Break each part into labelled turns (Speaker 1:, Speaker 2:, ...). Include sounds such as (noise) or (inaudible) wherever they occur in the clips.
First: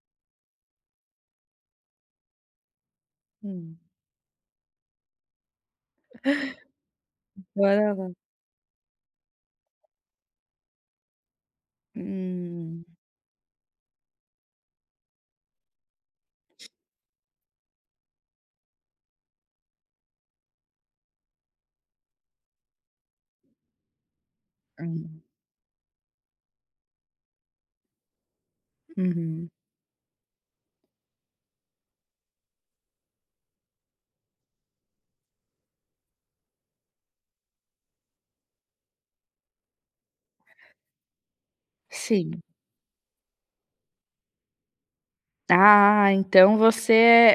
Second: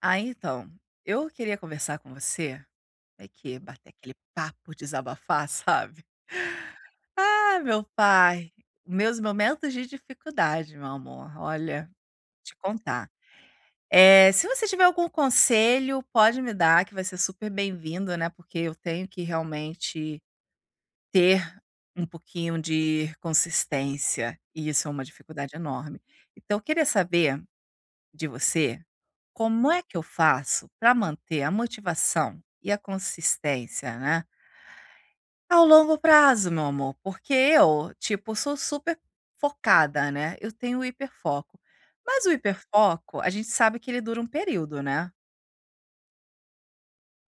Speaker 1: Ah, então, eu queria conversar com você, é que
Speaker 2: Hum.
Speaker 1: bater aquele papo, desabafar, (laughs) sabe? Ah, meu
Speaker 2: Bora lá.
Speaker 1: pai, meus momentos de dificuldade, meu amor, olha, te
Speaker 2: Hum,
Speaker 1: contar. Se você tiver algum conselho, pode me dar, que vai ser super bem-vindo, né, porque eu tenho que realmente ter um pouquinho de consistência, e isso é uma
Speaker 2: hum,
Speaker 1: dificuldade enorme. Então eu queria saber de você.
Speaker 2: uhum.
Speaker 1: Como é que eu faço para manter a motivação e a consistência, né, ao longo prazo, meu amor? Porque eu, tipo, sou super focada, né, eu tenho hiperfoco. Mas o
Speaker 2: Sim.
Speaker 1: hiperfoco, a gente sabe que ele dura um período, né.
Speaker 2: Ah, então você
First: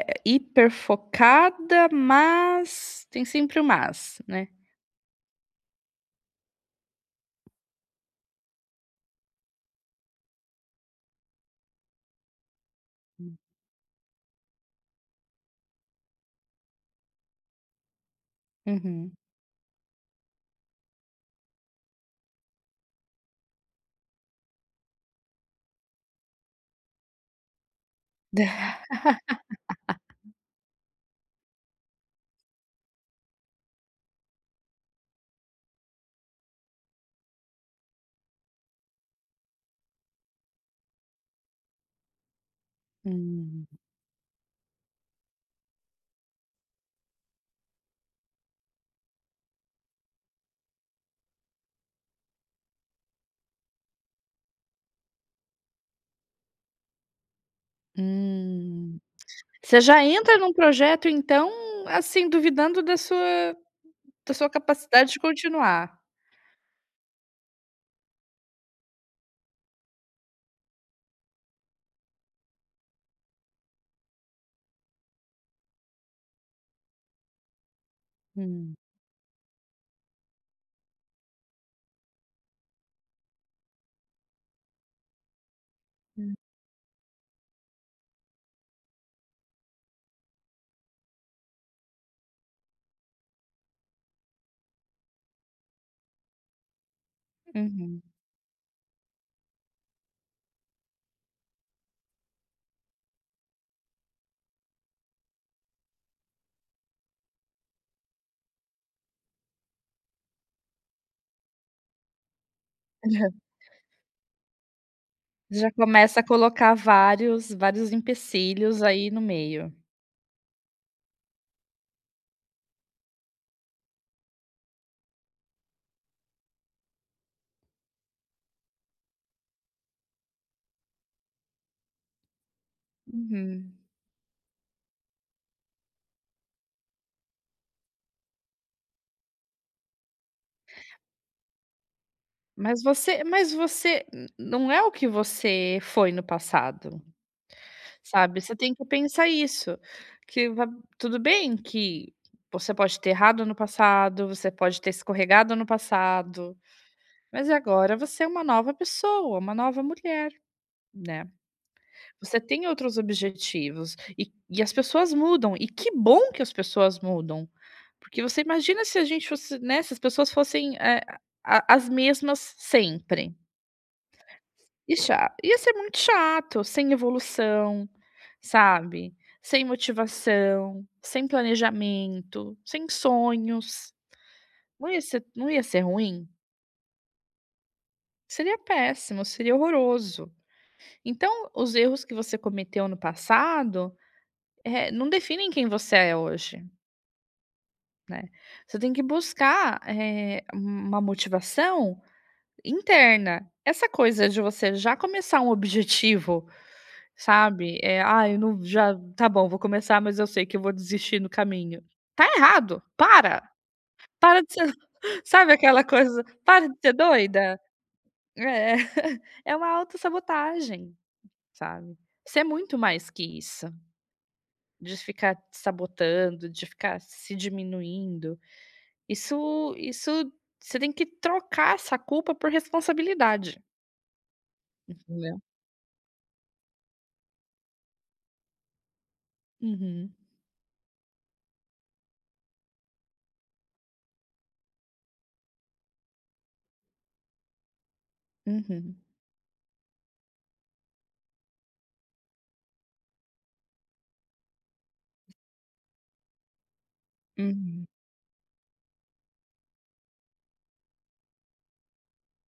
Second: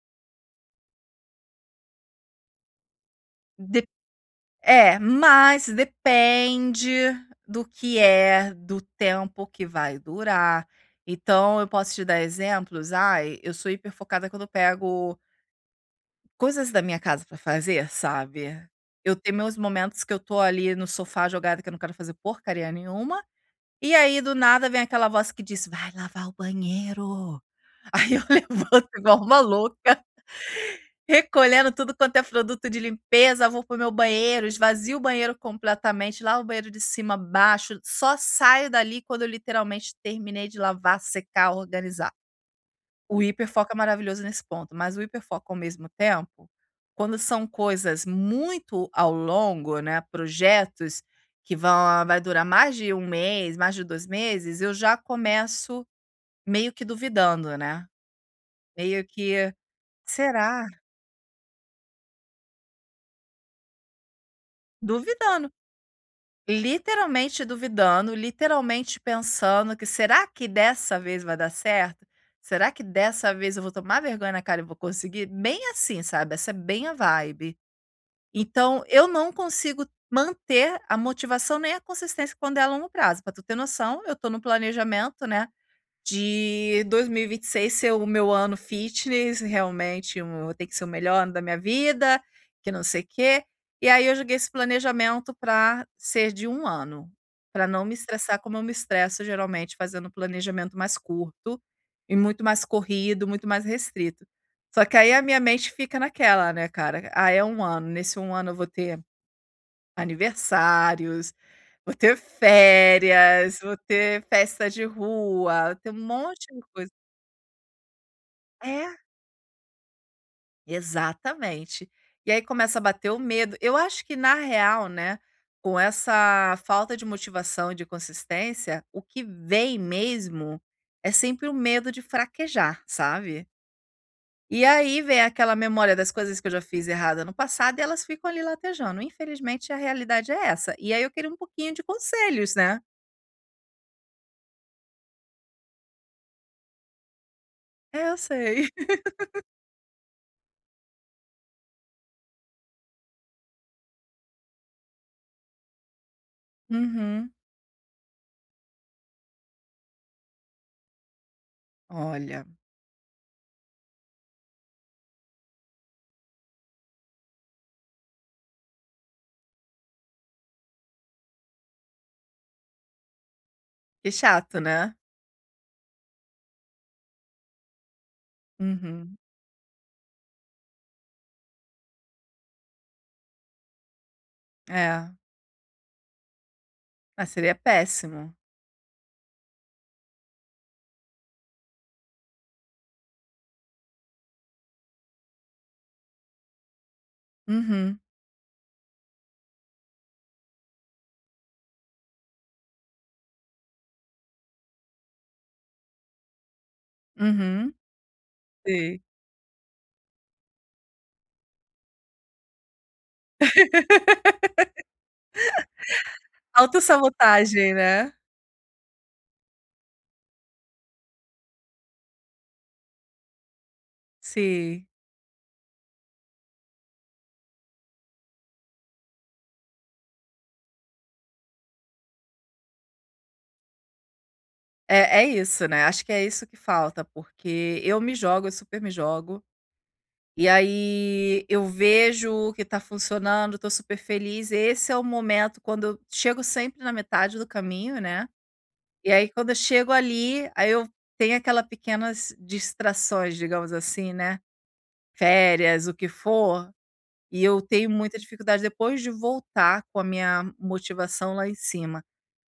Speaker 2: é hiper focada, mas tem sempre o
Speaker 1: De
Speaker 2: mas, né.
Speaker 1: É, mas depende do que é, do tempo que vai durar. Então eu posso te dar exemplos, ai, eu sou hiperfocada quando eu pego coisas da minha casa pra fazer, sabe.
Speaker 2: Uhum.
Speaker 1: Eu tenho meus momentos que eu tô ali no sofá jogada, que eu não quero fazer porcaria nenhuma, e aí do nada vem aquela voz que diz: "Vai lavar o banheiro". Aí eu (laughs)
Speaker 2: (laughs)
Speaker 1: levanto igual uma louca, recolhendo tudo quanto é produto de limpeza, vou pro meu banheiro, esvazio o banheiro completamente, lavo o banheiro de cima a baixo, só saio dali quando eu literalmente terminei de lavar, secar, organizar. O
Speaker 2: Hum,
Speaker 1: hiperfoco é maravilhoso nesse ponto, mas o hiperfoco ao mesmo tempo, quando são coisas muito ao longo, né, projetos que vão vai durar mais de um mês, mais de 2 meses, eu já começo meio que duvidando, né,
Speaker 2: hum.
Speaker 1: meio que:
Speaker 2: Você já entra num
Speaker 1: "Será?"
Speaker 2: projeto, então, assim, duvidando da sua capacidade de
Speaker 1: Duvidando,
Speaker 2: continuar.
Speaker 1: duvidando, literalmente pensando que: "Será que dessa vez vai dar certo? Será que dessa vez eu vou tomar vergonha na cara e vou conseguir?" Bem assim, sabe, essa é bem a vibe.
Speaker 2: Hum,
Speaker 1: Então, eu não consigo manter a motivação nem a consistência quando é a longo prazo. Para tu ter noção, eu estou no planejamento, né, de 2026 ser o meu ano fitness, realmente um tem que ser o melhor ano da minha vida, que não sei o quê. E aí eu joguei esse planejamento para ser de um ano, para não me
Speaker 2: uhum.
Speaker 1: estressar como eu me estresso geralmente fazendo um planejamento mais curto, e muito mais corrido, muito mais restrito. Só que aí a minha mente fica naquela, né, cara: "Ah, é um ano, nesse um ano eu vou ter aniversários, vou ter
Speaker 2: (laughs) Já
Speaker 1: férias, vou ter festa de
Speaker 2: já
Speaker 1: rua, tem um
Speaker 2: começa a
Speaker 1: monte de
Speaker 2: colocar
Speaker 1: coisa".
Speaker 2: vários empecilhos
Speaker 1: É,
Speaker 2: aí no meio.
Speaker 1: exatamente. E aí começa a bater o medo. Eu acho que na real, né, com essa falta de motivação e de consistência, o que vem mesmo é sempre o medo de fraquejar, sabe.
Speaker 2: Uhum.
Speaker 1: E aí vem aquela memória das coisas que eu já fiz errada no passado e elas ficam ali latejando, infelizmente a realidade é essa. E aí eu queria um pouquinho de conselhos, né.
Speaker 2: Mas você n não é o que você foi no passado,
Speaker 1: É, eu
Speaker 2: sabe, você
Speaker 1: sei.
Speaker 2: tem que pensar isso, que va tudo bem que você pode ter errado no passado, você pode ter escorregado no passado,
Speaker 1: Uhum.
Speaker 2: mas agora você é uma nova pessoa, uma nova mulher, né. Você
Speaker 1: Olha,
Speaker 2: tem outros objetivos e as pessoas mudam, e que bom que as pessoas mudam, porque você imagina se a gente fosse né, se as pessoas fossem, a as mesmas sempre.
Speaker 1: que chato, né.
Speaker 2: E cha ia ser muito chato, sem evolução, sabe,
Speaker 1: Uhum.
Speaker 2: sem motivação, sem planejamento, sem sonhos. Não ia
Speaker 1: É.
Speaker 2: ser não ia ser ruim?
Speaker 1: Ah, seria péssimo.
Speaker 2: Seria péssimo, seria horroroso. Então, os erros que você cometeu no passado, não definem quem você é hoje,
Speaker 1: Uhum,
Speaker 2: né. Você tem que buscar, uma motivação interna. Essa coisa de você já começar um objetivo.
Speaker 1: uhum.
Speaker 2: Sabe, é "Ah, eu não já
Speaker 1: Sim.
Speaker 2: tá bom, vou começar, mas eu sei que eu vou desistir no caminho". Tá errado, para de ser (laughs) sabe aquela coisa, para de ser doida.
Speaker 1: Autossabotagem, né.
Speaker 2: É, (laughs) é uma autossabotagem, sabe. Você é muito mais que isso,
Speaker 1: Sim.
Speaker 2: de ficar te sabotando, de ficar se diminuindo. Isso você tem que trocar essa culpa por responsabilidade,
Speaker 1: É é
Speaker 2: entendeu.
Speaker 1: isso, né, acho que é isso que falta, porque eu me jogo, eu super me jogo,
Speaker 2: Uhum,
Speaker 1: e aí eu vejo o que tá funcionando, tô super feliz, esse é o momento quando eu chego sempre na metade do caminho, né.
Speaker 2: uhum,
Speaker 1: E aí quando eu chego ali, aí eu tenho aquelas pequenas distrações, digamos assim, né, férias, o que for, e eu
Speaker 2: uhum,
Speaker 1: tenho muita dificuldade depois de voltar com a minha motivação lá em cima.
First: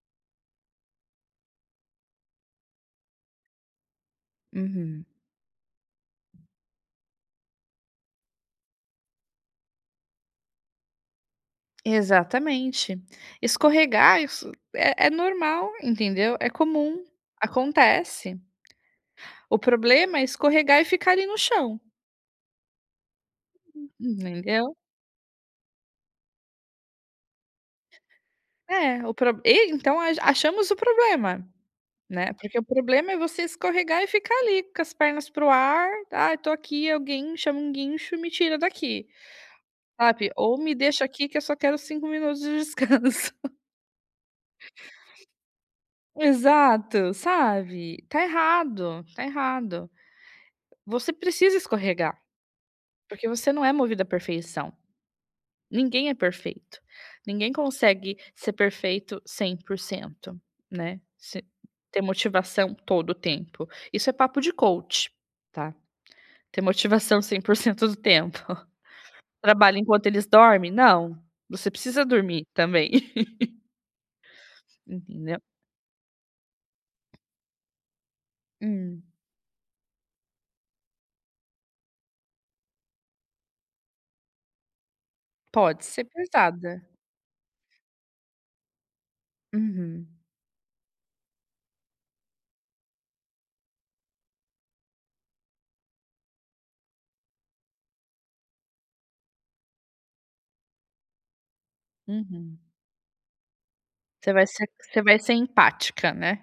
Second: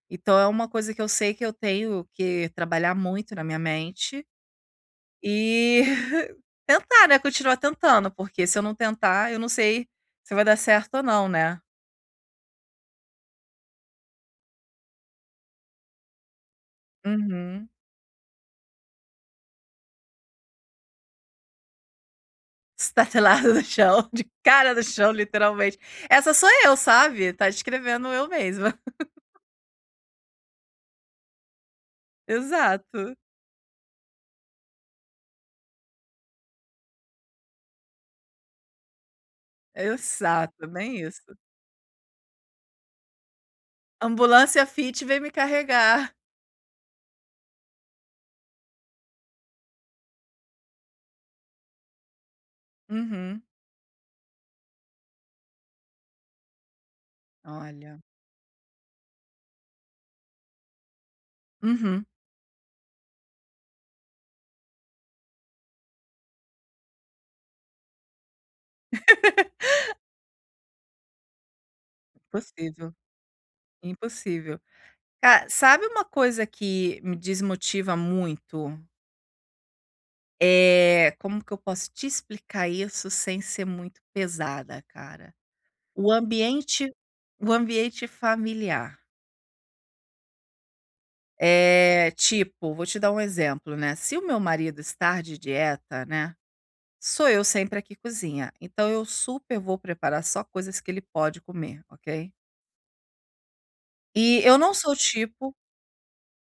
Speaker 1: Então é uma coisa que eu sei que eu tenho que trabalhar muito na minha mente
Speaker 2: uhum.
Speaker 1: e (laughs) tentar, né, continuar tentando, porque se eu não tentar, eu não sei se vai dar certo ou não, né.
Speaker 2: Exatamente. Escorregar isso é normal, entendeu? É comum,
Speaker 1: Uhum.
Speaker 2: acontece. O problema é escorregar e ficar ali no chão,
Speaker 1: Estatelada no chão, de cara
Speaker 2: entendeu?
Speaker 1: no chão, literalmente. Essa sou eu, sabe, tá descrevendo eu mesma.
Speaker 2: É, o pro e então a achamos o problema,
Speaker 1: (laughs)
Speaker 2: né, porque o problema
Speaker 1: Exato,
Speaker 2: é você escorregar e ficar ali com as pernas pro o ar, "Ai, tô aqui, alguém chama um guincho e me tira daqui", sabe? Ou
Speaker 1: exato,
Speaker 2: "Me
Speaker 1: bem
Speaker 2: deixa
Speaker 1: isso.
Speaker 2: aqui que eu só quero 5 minutos de (laughs) descanso".
Speaker 1: Ambulância fit vem me carregar.
Speaker 2: Exato, sabe? Tá errado, tá errado. Você precisa escorregar. Porque
Speaker 1: Uhum.
Speaker 2: você não é movido à perfeição. Ninguém é perfeito. Ninguém
Speaker 1: Olha.
Speaker 2: consegue ser perfeito 100%, né. Se ter
Speaker 1: Uhum.
Speaker 2: motivação todo o tempo. Isso é papo de coach, tá. Ter motivação 100% do tempo. (laughs) Trabalha enquanto eles dormem? Não, você precisa dormir também,
Speaker 1: Impossível,
Speaker 2: (laughs)
Speaker 1: impossível.
Speaker 2: entendeu.
Speaker 1: Ca sabe uma coisa que me desmotiva muito?
Speaker 2: Hum,
Speaker 1: É como que eu posso te explicar isso sem ser muito pesada, cara?
Speaker 2: pode ser
Speaker 1: O
Speaker 2: pesada.
Speaker 1: ambiente, o ambiente familiar.
Speaker 2: Uhum,
Speaker 1: Tipo, vou te dar um exemplo, né, se o meu marido estar de dieta, né, sou eu sempre a que cozinha, então eu super vou preparar só coisas que ele pode comer, ok.
Speaker 2: uhum. Você
Speaker 1: E
Speaker 2: vai
Speaker 1: eu
Speaker 2: ser
Speaker 1: não sou o
Speaker 2: você vai ser
Speaker 1: tipo.
Speaker 2: empática, né.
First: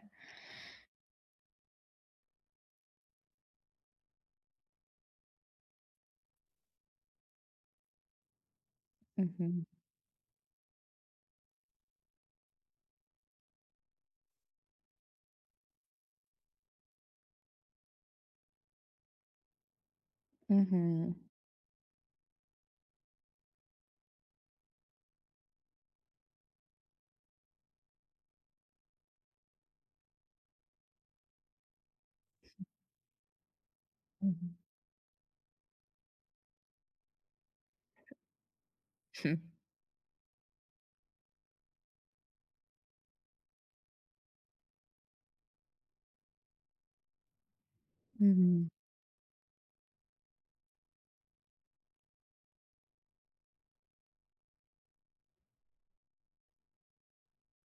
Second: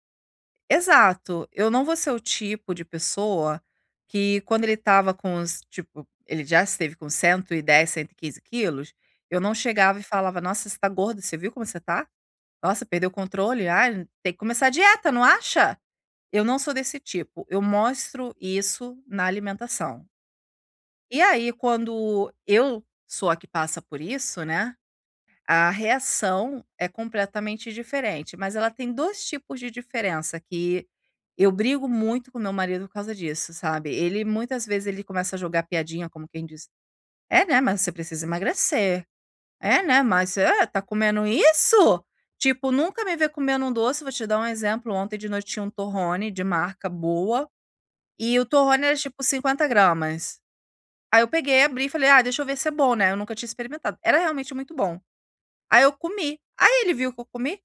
Speaker 1: Exato, eu não vou ser o tipo de pessoa que quando ele estava com os tipo, ele já esteve com cento e dez, cento e quinze quilos, eu não
Speaker 2: Uhum,
Speaker 1: chegava e falava: "Nossa, você está gordo, você viu como você tá? Nossa, perdeu o controle, ai, tem que começar a dieta, não acha?". Eu não sou desse tipo, eu mostro isso na alimentação.
Speaker 2: uhum,
Speaker 1: E aí, quando eu sou a que passa por isso, né, a reação é completamente diferente, mas ela tem 2 tipos de diferença que eu brigo muito com meu marido por causa disso, sabe. Ele
Speaker 2: uhum,
Speaker 1: muitas vezes ele começa a jogar piadinha, como quem diz: "É, né, mas você precisa emagrecer.
Speaker 2: (laughs)
Speaker 1: É, né, mas é, tá comendo isso?". Tipo, nunca me vê comendo um doce, vou te dar um exemplo, ontem de noite tinha um torrone de marca boa, e o
Speaker 2: uhum.
Speaker 1: torrone era tipo 50 gramas. Aí eu peguei, abri e falei: "Ah, deixa eu ver se é bom, né", eu nunca tinha experimentado. Era realmente muito bom. Aí eu comi. Aí ele viu que eu comi,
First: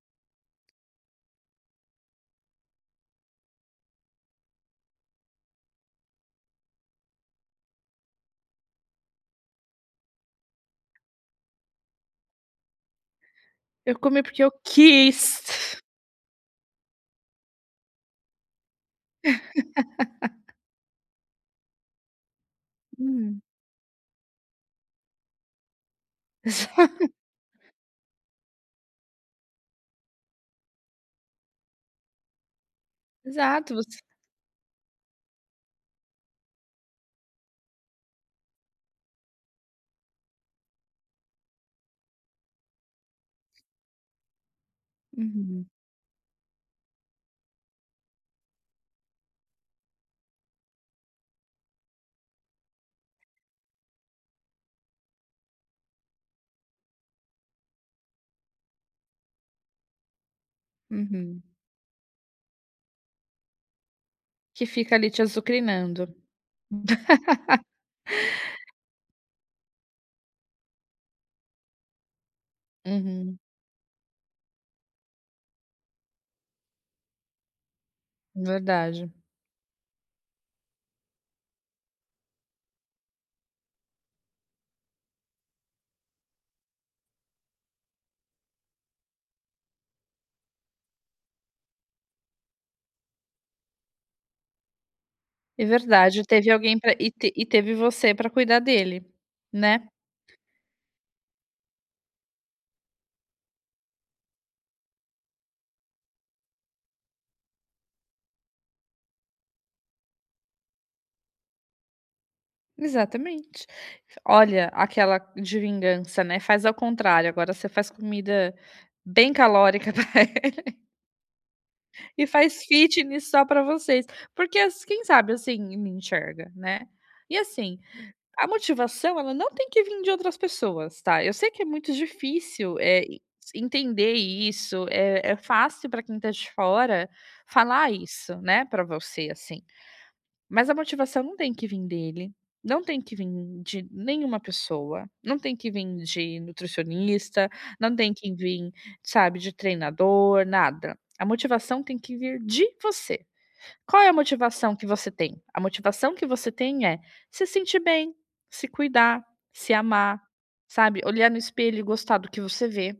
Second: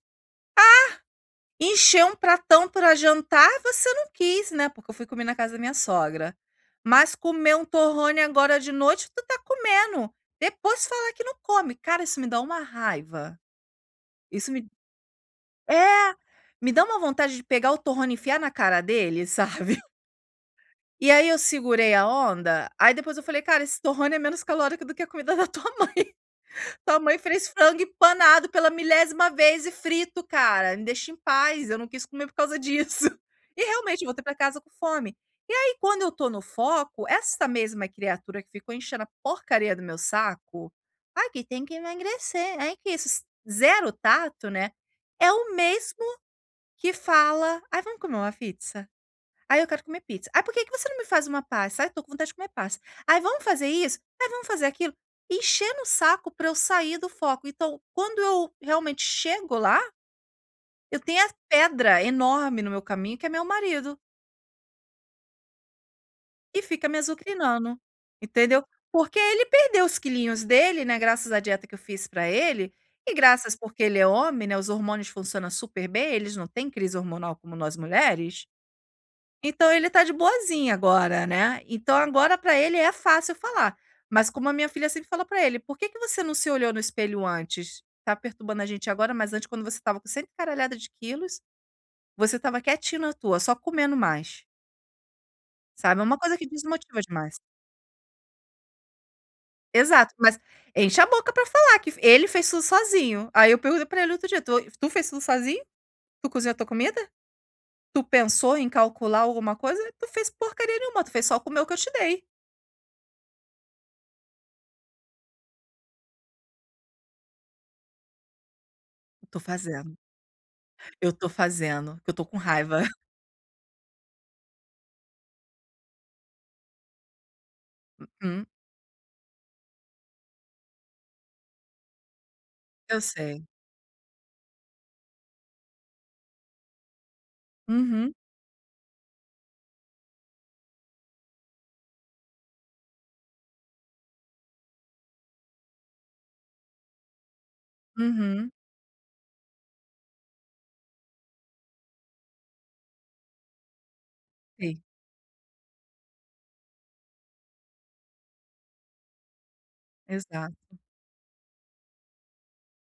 Speaker 1: encheu um pratão pra jantar, "você não quis, né", porque eu fui comer na casa da minha sogra. "Mas comer um torrone agora de noite, tu tá comendo, depois falar que não come". Cara, isso me dá uma raiva.
Speaker 2: Eu comi porque eu
Speaker 1: Isso me
Speaker 2: quis.
Speaker 1: é, Me dá uma vontade de pegar o torrone e enfiar na cara dele, (laughs) sabe. E aí eu segurei a onda, aí depois eu falei:
Speaker 2: Hum.
Speaker 1: "Cara, esse torrone é menos calórico do que a comida da tua mãe. (laughs) Tua
Speaker 2: (laughs)
Speaker 1: mãe fez frango empanado pela milésima vez e frito, cara, me deixa em paz, eu não quis comer por causa disso". (laughs) E
Speaker 2: Exato, você
Speaker 1: realmente, eu voltei pra casa com fome. E aí, quando eu tô no foco, essa mesma criatura que ficou enchendo a porcaria do meu saco: "Ai, que tem que emagrecer, ai que isso", zero tato, né, é o
Speaker 2: uhum,
Speaker 1: mesmo que fala: "Ai, vamos comer uma pizza?". Aí eu quero comer pizza. Aí por que que você não me faz uma pasta?", "Ai, tô com vontade de comer pasta". Aí vamos fazer isso?", Aí vamos fazer aquilo?". Enchendo o saco pra eu sair do foco. Então, quando eu realmente chego lá, eu tenho a
Speaker 2: uhum.
Speaker 1: pedra enorme no meu caminho, que é meu marido,
Speaker 2: Que fica ali te azucrinando.
Speaker 1: e fica me
Speaker 2: (laughs)
Speaker 1: azucrinando, entendeu. Porque ele perdeu os quilinhos dele, né, graças à dieta que eu fiz pra ele, e
Speaker 2: Uhum,
Speaker 1: graças porque ele é homem, né, os hormônios funcionam super bem, eles não têm crise hormonal como nós mulheres.
Speaker 2: verdade.
Speaker 1: Então ele tá de boazinha agora, né. Então agora pra ele é fácil falar, mas como a minha filha sempre fala pra ele: "Por que que você não se olhou no espelho antes? Tá perturbando a gente agora, mas antes quando você estava com cento e caralhada de quilos, você estava quietinho na tua, só comendo mais",
Speaker 2: É
Speaker 1: sabe. É uma
Speaker 2: verdade,
Speaker 1: coisa que
Speaker 2: teve alguém para
Speaker 1: desmotiva
Speaker 2: e te
Speaker 1: demais.
Speaker 2: e teve você para cuidar dele, né.
Speaker 1: Exato, mas enche a boca pra falar que ele fez tudo sozinho. Aí eu perguntei pra ele outro dia: "Tu fez tudo sozinho? Tu cozinhou a tua comida? Tu pensou em calcular alguma coisa? Tu fez porcaria nenhuma, tu fez só comer o que eu te dei".
Speaker 2: Exatamente. Olha, aquela de vingança, né, faz ao contrário, agora você faz comida bem
Speaker 1: "Tô
Speaker 2: calórica (laughs)
Speaker 1: fazendo".
Speaker 2: pra ele
Speaker 1: Eu tô fazendo, que eu tô
Speaker 2: e
Speaker 1: com
Speaker 2: faz
Speaker 1: raiva. (laughs)
Speaker 2: fitness só para vocês, porque as quem sabe assim, me enxerga, né. E assim,
Speaker 1: Hum,
Speaker 2: a motivação ela não tem que vir de outras pessoas, tá. Eu sei que é muito difícil,
Speaker 1: eu
Speaker 2: e
Speaker 1: sei.
Speaker 2: entender isso, é fácil para quem tá de fora falar
Speaker 1: Uhum,
Speaker 2: isso, né, para você, assim. Mas a motivação não tem que vir dele, não tem que vir de nenhuma pessoa, não tem que vir de nutricionista, não tem que
Speaker 1: uhum.
Speaker 2: vir, sabe, de treinador, nada. A motivação tem que vir de você. Qual é a motivação
Speaker 1: Sim,
Speaker 2: que você tem? A motivação que você tem é se sentir bem, se cuidar, se amar,
Speaker 1: exato.
Speaker 2: sabe? Olhar no espelho e gostar do que você vê.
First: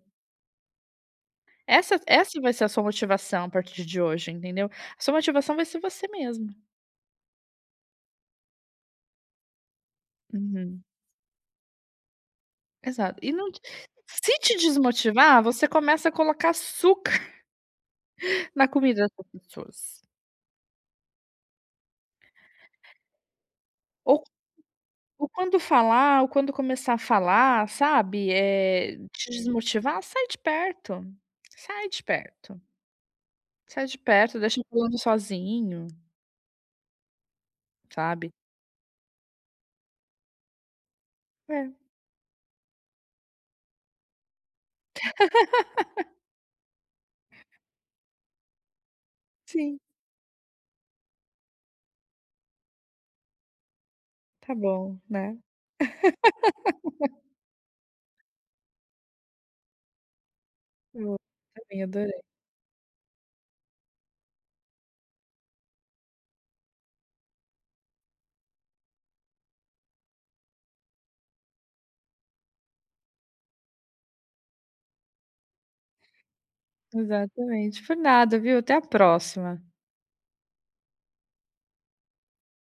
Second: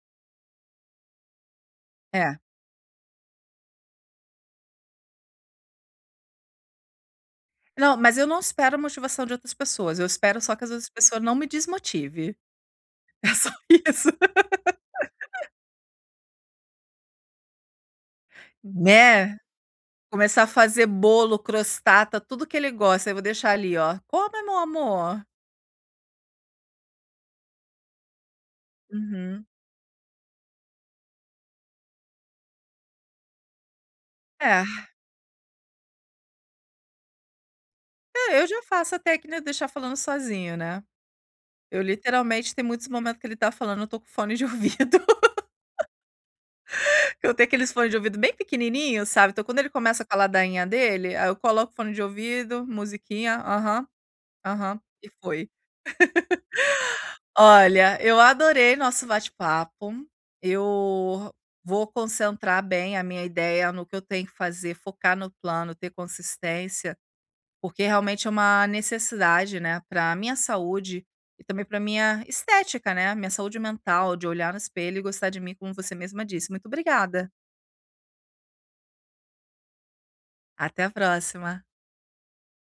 Speaker 2: Essa
Speaker 1: É.
Speaker 2: essa vai ser a sua motivação a partir de hoje, entendeu? A sua motivação vai ser você mesmo.
Speaker 1: Não, mas eu não espero a motivação de outras pessoas, eu espero só que as
Speaker 2: Uhum,
Speaker 1: outras pessoas não me desmotive,
Speaker 2: exato.
Speaker 1: (laughs)
Speaker 2: E
Speaker 1: é
Speaker 2: não,
Speaker 1: só isso.
Speaker 2: se te desmotivar, você começa a colocar açúcar (laughs) na comida das
Speaker 1: Né.
Speaker 2: pessoas.
Speaker 1: Começar a fazer bolo, crostata, tudo que ele gosta, eu vou deixar ali, ó:
Speaker 2: Ou
Speaker 1: "Come, meu amor".
Speaker 2: ou quando falar, ou quando começar a falar, sabe, é te
Speaker 1: Uhum.
Speaker 2: desmotivar, sai de perto, sai de perto. Sai de perto, deixa
Speaker 1: É,
Speaker 2: pulando sozinho, sabe.
Speaker 1: é, eu já faço a técnica de deixar falando sozinho, né.
Speaker 2: É,
Speaker 1: Eu literalmente tem muitos momentos que ele tá falando, eu tô com fone de (laughs) ouvido. Eu tenho aqueles fones de ouvido bem pequenininhos, sabe, então quando ele
Speaker 2: sim,
Speaker 1: começa com a ladainha dele, aí eu coloco fone de ouvido, musiquinha, aham,
Speaker 2: tá
Speaker 1: aham,
Speaker 2: bom,
Speaker 1: e
Speaker 2: né.
Speaker 1: foi. Olha, eu adorei nosso bate-papo,
Speaker 2: Eu
Speaker 1: eu
Speaker 2: também
Speaker 1: vou
Speaker 2: adorei.
Speaker 1: concentrar bem a minha ideia no que eu tenho que fazer, focar no plano, ter consistência, porque realmente é uma necessidade, né, pra minha saúde e também pra minha estética, né, minha saúde mental, de olhar no espelho e gostar de mim, como você mesma disse. Muito obrigada,
Speaker 2: Exatamente. Por nada, viu, até a próxima.
Speaker 1: até a próxima.